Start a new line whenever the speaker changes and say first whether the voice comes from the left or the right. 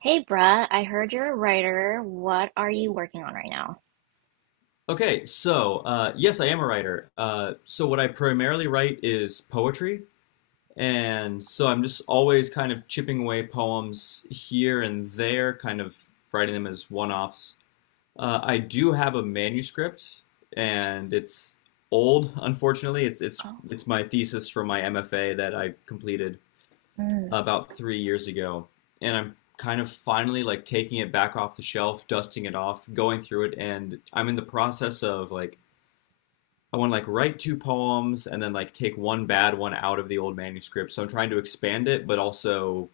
right: Hey, bruh, I heard you're a writer. What are you working on right now?
left: Okay, so yes, I am a writer. So what I primarily write is poetry, and so I'm just always kind of chipping away poems here and there, kind of writing them as one-offs. I do have a manuscript, and it's old, unfortunately. It's it's
right: Oh,
left: it's my thesis for my MFA that I completed
right: mm.
left: about 3 years ago, and I'm kind of finally like taking it back off the shelf, dusting it off, going through it, and I'm in the process of like I want to like write two poems and then like take one bad one out of the old manuscript. So I'm trying to expand it, but also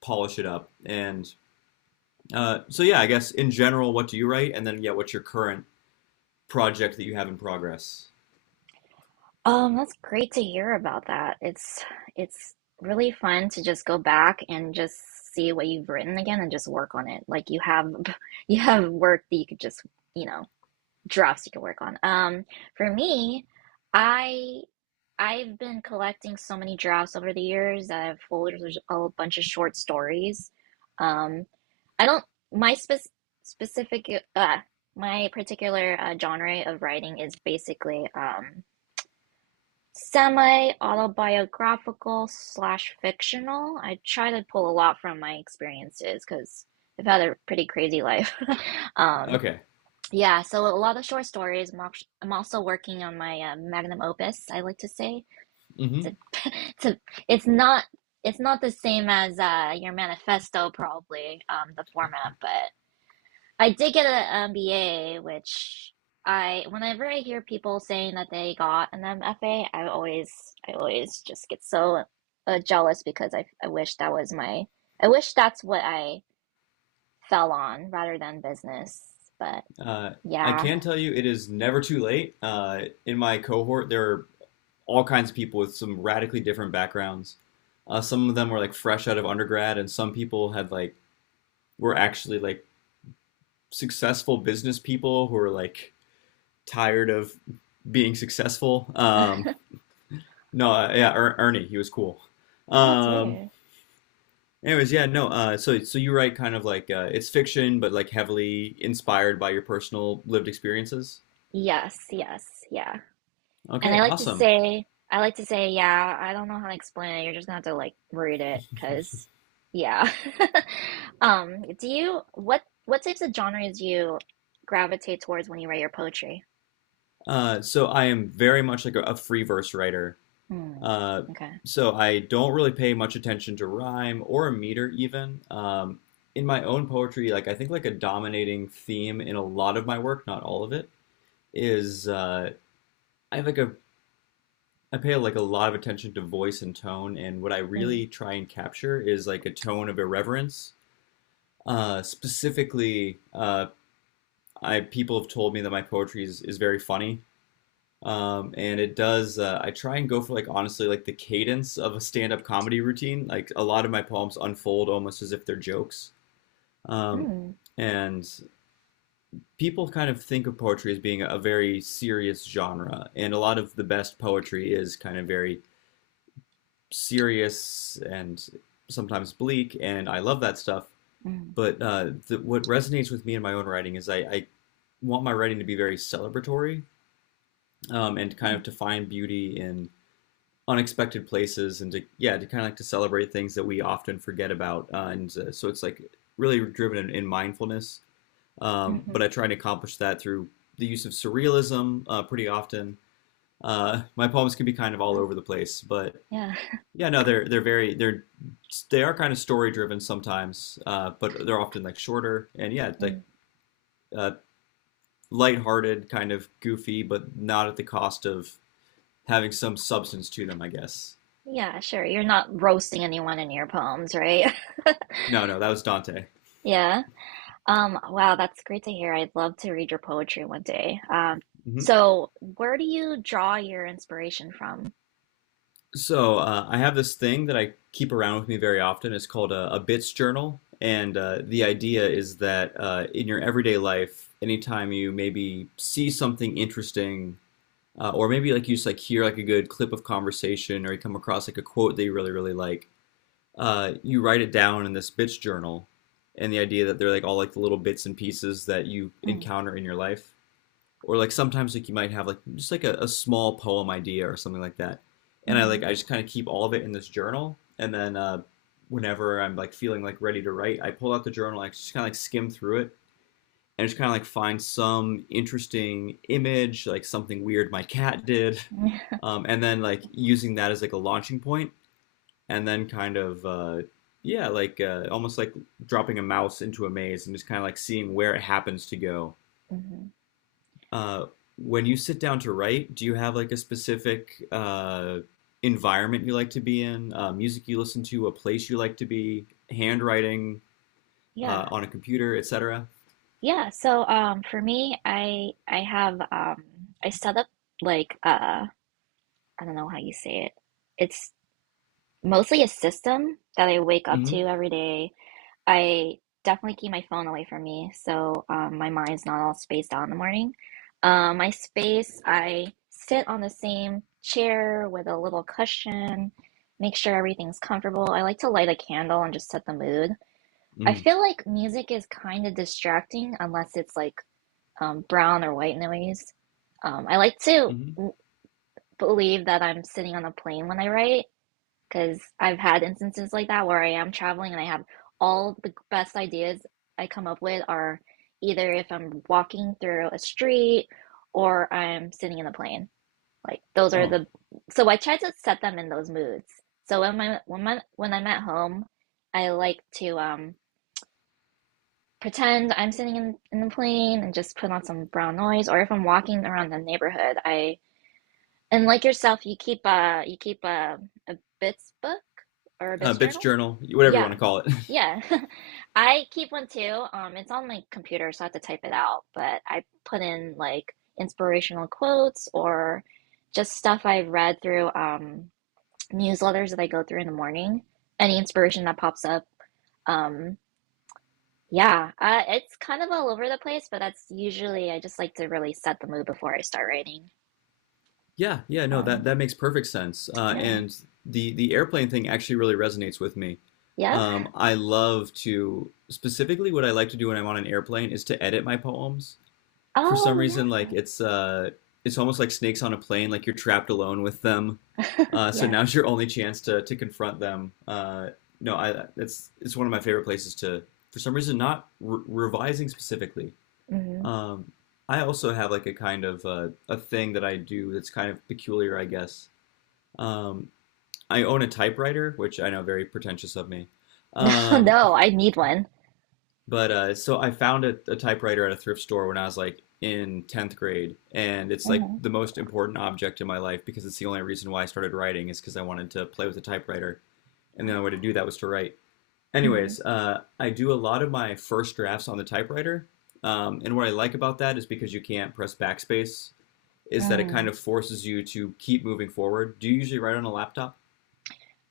left: polish it up. And so yeah, I guess in general, what do you write? And then yeah, what's your current project that you have in progress?
right: That's great to hear about that. It's really fun to just go back and just see what you've written again and just work on it. Like you have you have work that you could just, you know, drafts you could work on. For me, I I've been collecting so many drafts over the years. I have folders of a bunch of short stories. Um, I don't my spec Specific uh my particular genre of writing is basically semi autobiographical slash fictional. I try to pull a lot from my experiences because I've had a pretty crazy life. Um
left: Okay.
right: yeah, so a lot of short stories. I'm also working on my magnum opus, I like to say.
left: Hmm.
right: it's a, it's not it's not the same as your manifesto probably, the format, but. I did get an MBA, which whenever I hear people saying that they got an MFA, I always just get so jealous because I wish that was I wish that's what I fell on rather than business. But
left: Uh, I
right: yeah.
left: can tell you it is never too late. In my cohort, there are all kinds of people with some radically different backgrounds. Some of them were like fresh out of undergrad, and some people had like were actually like successful business people who were like tired of being successful. No, yeah, Ernie, he was cool.
right: Oh, that's
left: Um,
right: weird.
left: Anyways, yeah, no. So you write kind of like it's fiction, but like heavily inspired by your personal lived experiences.
right: Yes, yes, yeah. And
left: Okay,
right: I like to
left: awesome.
right: say, I like to say, yeah, I don't know how to explain it. You're just gonna have to like read it, cause yeah. Do you what types of genres do you gravitate towards when you write your poetry?
left: So I am very much like a free verse writer.
right: Mm,
left: Uh,
right: okay.
left: so I don't really pay much attention to rhyme or meter even. In my own poetry, like I think like a dominating theme in a lot of my work, not all of it, is I have like a I pay like a lot of attention to voice and tone, and what I
right: Mm,
left: really try and capture is like a tone of irreverence. Specifically, I people have told me that my poetry is very funny, and it does. I try and go for like honestly like the cadence of a stand-up comedy routine. Like a lot of my poems unfold almost as if they're jokes, um,
right: mm,
left: and people kind of think of poetry as being a very serious genre, and a lot of the best poetry is kind of very serious and sometimes bleak, and I love that stuff.
right: mm,
left: But the, what resonates with me in my own writing is I want my writing to be very celebratory and kind
right: mm,
left: of to find beauty in unexpected places and to yeah to kind of like to celebrate things that we often forget about and so it's like really driven in mindfulness but I
right: mm-hmm.
left: try to accomplish that through the use of surrealism pretty often my poems can be kind of all
right: Well,
left: over the place but
right: yeah.
left: yeah, no, they're very they are kind of story driven sometimes, but they're often like shorter and yeah, like
right: Mm.
left: uh, lighthearted, kind of goofy, but not at the cost of having some substance to them, I guess.
right: Yeah, sure. You're not roasting anyone in your poems, right?
left: No, no, that was Dante.
right: Yeah. Wow, that's great to hear. I'd love to read your poetry one day.
left: Hmm.
right: So where do you draw your inspiration from?
left: So I have this thing that I keep around with me very often. It's called a bits journal, and the idea is that in your everyday life, anytime you maybe see something interesting or maybe like you just like hear like a good clip of conversation or you come across like a quote that you really really like you write it down in this bits journal and the idea that they're like all like the little bits and pieces that you
right: Mm,
left: encounter in your life or like sometimes like you might have like just like a small poem idea or something like that and i
right: mhm,
left: like i just kind of keep all of it in this journal and then whenever I'm like feeling like ready to write I pull out the journal I just kind of like skim through it and just kind of like find some interesting image, like something weird my cat did, and then like using that as like a launching point, and then kind of yeah, like almost like dropping a mouse into a maze and just kind of like seeing where it happens to go.
right: mhm.
left: Uh, when you sit down to write, do you have like a specific environment you like to be in, music you listen to, a place you like to be, handwriting
right: Yeah.
left: on a computer, etc.?
right: Yeah. So for me I have I set up like uh I don't know how you say it. It's mostly a system that I wake up to
left: Mm-hmm.
right: every day. I definitely keep my phone away from me, so my mind's not all spaced out in the morning. My space, I sit on the same chair with a little cushion, make sure everything's comfortable. I like to light a candle and just set the mood. I feel like music is kind of distracting unless it's like brown or white noise. I like to
left: Mm-hmm.
right: believe that I'm sitting on a plane when I write, because I've had instances like that where I am traveling and I have all the best ideas I come up with are either if I'm walking through a street or I'm sitting in a plane. Like those are
left: Oh,
right: the, so I try to set them in those moods. So when I'm at home, I like to pretend I'm sitting in the plane and just put on some brown noise, or if I'm walking around the neighborhood, I, and like yourself, you keep a a bits book or a bits
left: bitch
right: journal.
left: journal, whatever you want
right: Yeah,
left: to call it.
right: yeah, I keep one too. It's on my computer, so I have to type it out. But I put in like inspirational quotes or just stuff I've read through newsletters that I go through in the morning. Any inspiration that pops up. Um, yeah, it's kind of all over the place, but that's usually, I just like to really set the mood before I start writing.
left: Yeah, yeah, no, that
right: Um,
left: that makes perfect sense.
right: yeah,
left: And the airplane thing actually really resonates with me.
right: yeah.
left: I love to specifically what I like to do when I'm on an airplane is to edit my poems. For some
right: Oh,
left: reason,
right: yeah,
left: like it's almost like snakes on a plane, like you're trapped alone with them. So
right: yeah.
left: now's your only chance to confront them. No, I it's one of my favorite places to. For some reason, not revising specifically.
right: hmm
left: Um, I also have like a kind of a thing that I do that's kind of peculiar, I guess. Um, I own a typewriter, which I know very pretentious of me. Um,
right: No, I need one.
left: but so I found a typewriter at a thrift store when I was like in 10th grade, and it's like
right: Hmm
left: the most important object in my life because it's the only reason why I started writing is because I wanted to play with a typewriter, and
right: Oh,
left: the
right: wow.
left: only way to do that was to write.
right: hmm
left: Anyways, I do a lot of my first drafts on the typewriter, and what I like about that is because you can't press backspace is that it kind
right: Mm.
left: of forces you to keep moving forward. Do you usually write on a laptop?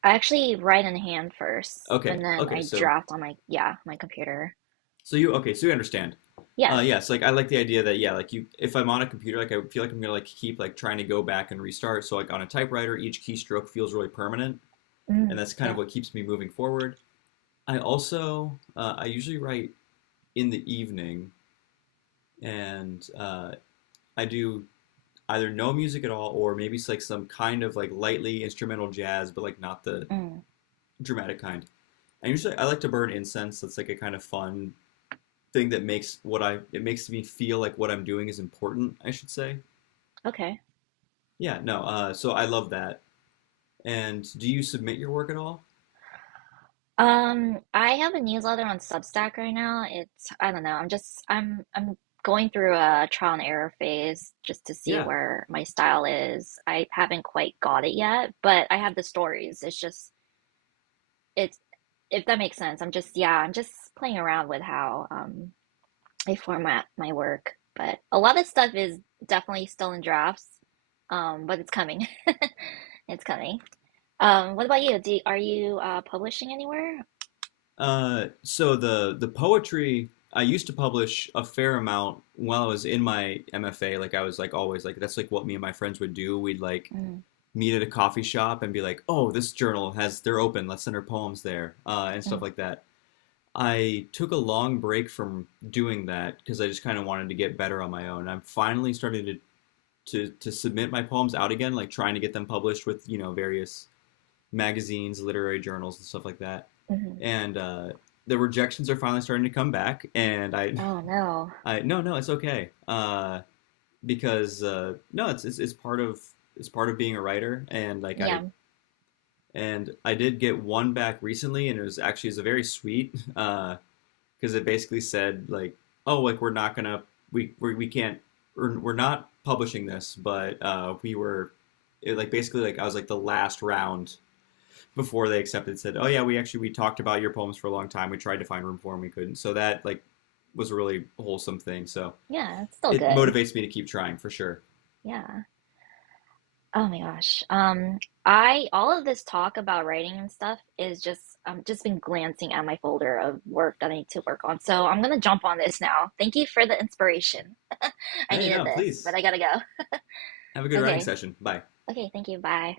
right: I actually write in hand first, and
left: Okay,
right: then
left: okay,
right: I
left: so
right: draft on my, yeah, my computer.
left: so you okay, so you understand.
right: Yeah.
left: Yes, like I like the idea that yeah, like you, if I'm on a computer, like I feel like I'm gonna like keep like trying to go back and restart. So like on a typewriter, each keystroke feels really permanent, and
right: Mm.
left: that's kind of
right: Yep.
left: what keeps me moving forward. I also I usually write in the evening, and I do either no music at all or maybe it's like some kind of like lightly instrumental jazz, but like not the
right: Mm.
left: dramatic kind. I like to burn incense. That's like a kind of fun thing that makes what I it makes me feel like what I'm doing is important, I should say.
right: Okay.
left: Yeah, no. So I love that. And do you submit your work at all?
right: I have a newsletter on Substack right now. It's, I don't know. I'm just I'm going through a trial and error phase just to see
left: Yeah.
right: where my style is. I haven't quite got it yet, but I have the stories. It's just it's If that makes sense. I'm just playing around with how I format my work. But a lot of stuff is definitely still in drafts. But it's coming. It's coming. What about you? Are you publishing anywhere?
left: So the poetry I used to publish a fair amount while I was in my MFA. Like I was like always like that's like what me and my friends would do. We'd like
right: Mm,
left: meet at a coffee shop and be like, oh, this journal has they're open. Let's send our poems there, and stuff
right: mm,
left: like that. I took a long break from doing that because I just kind of wanted to get better on my own. I'm finally starting to submit my poems out again, like trying to get them published with various magazines, literary journals, and stuff like that.
right: mhm.
left: And the rejections are finally starting to come back. And
right: Oh no.
left: I no, no, it's okay, because no, it's part of being a writer. And like I
right: Yeah.
left: and I did get one back recently, and it was actually it's a very sweet. Because it basically said like, oh, like we're not gonna we can't we're not publishing this, but we were it, like basically like I was like the last round before they accepted said, oh yeah, we talked about your poems for a long time. We tried to find room for them, we couldn't. So that like was a really wholesome thing. So
right: Yeah, it's still
left: it
right: good.
left: motivates me to keep trying for sure.
right: Yeah. Oh my gosh. I, all of this talk about writing and stuff is just been glancing at my folder of work that I need to work on. So I'm gonna jump on this now. Thank you for the inspiration. I
left: Hey,
right: needed
left: no,
right: this, but
left: please
right: I gotta go.
left: have a good writing
right: Okay.
left: session. Bye.
right: Okay, thank you. Bye.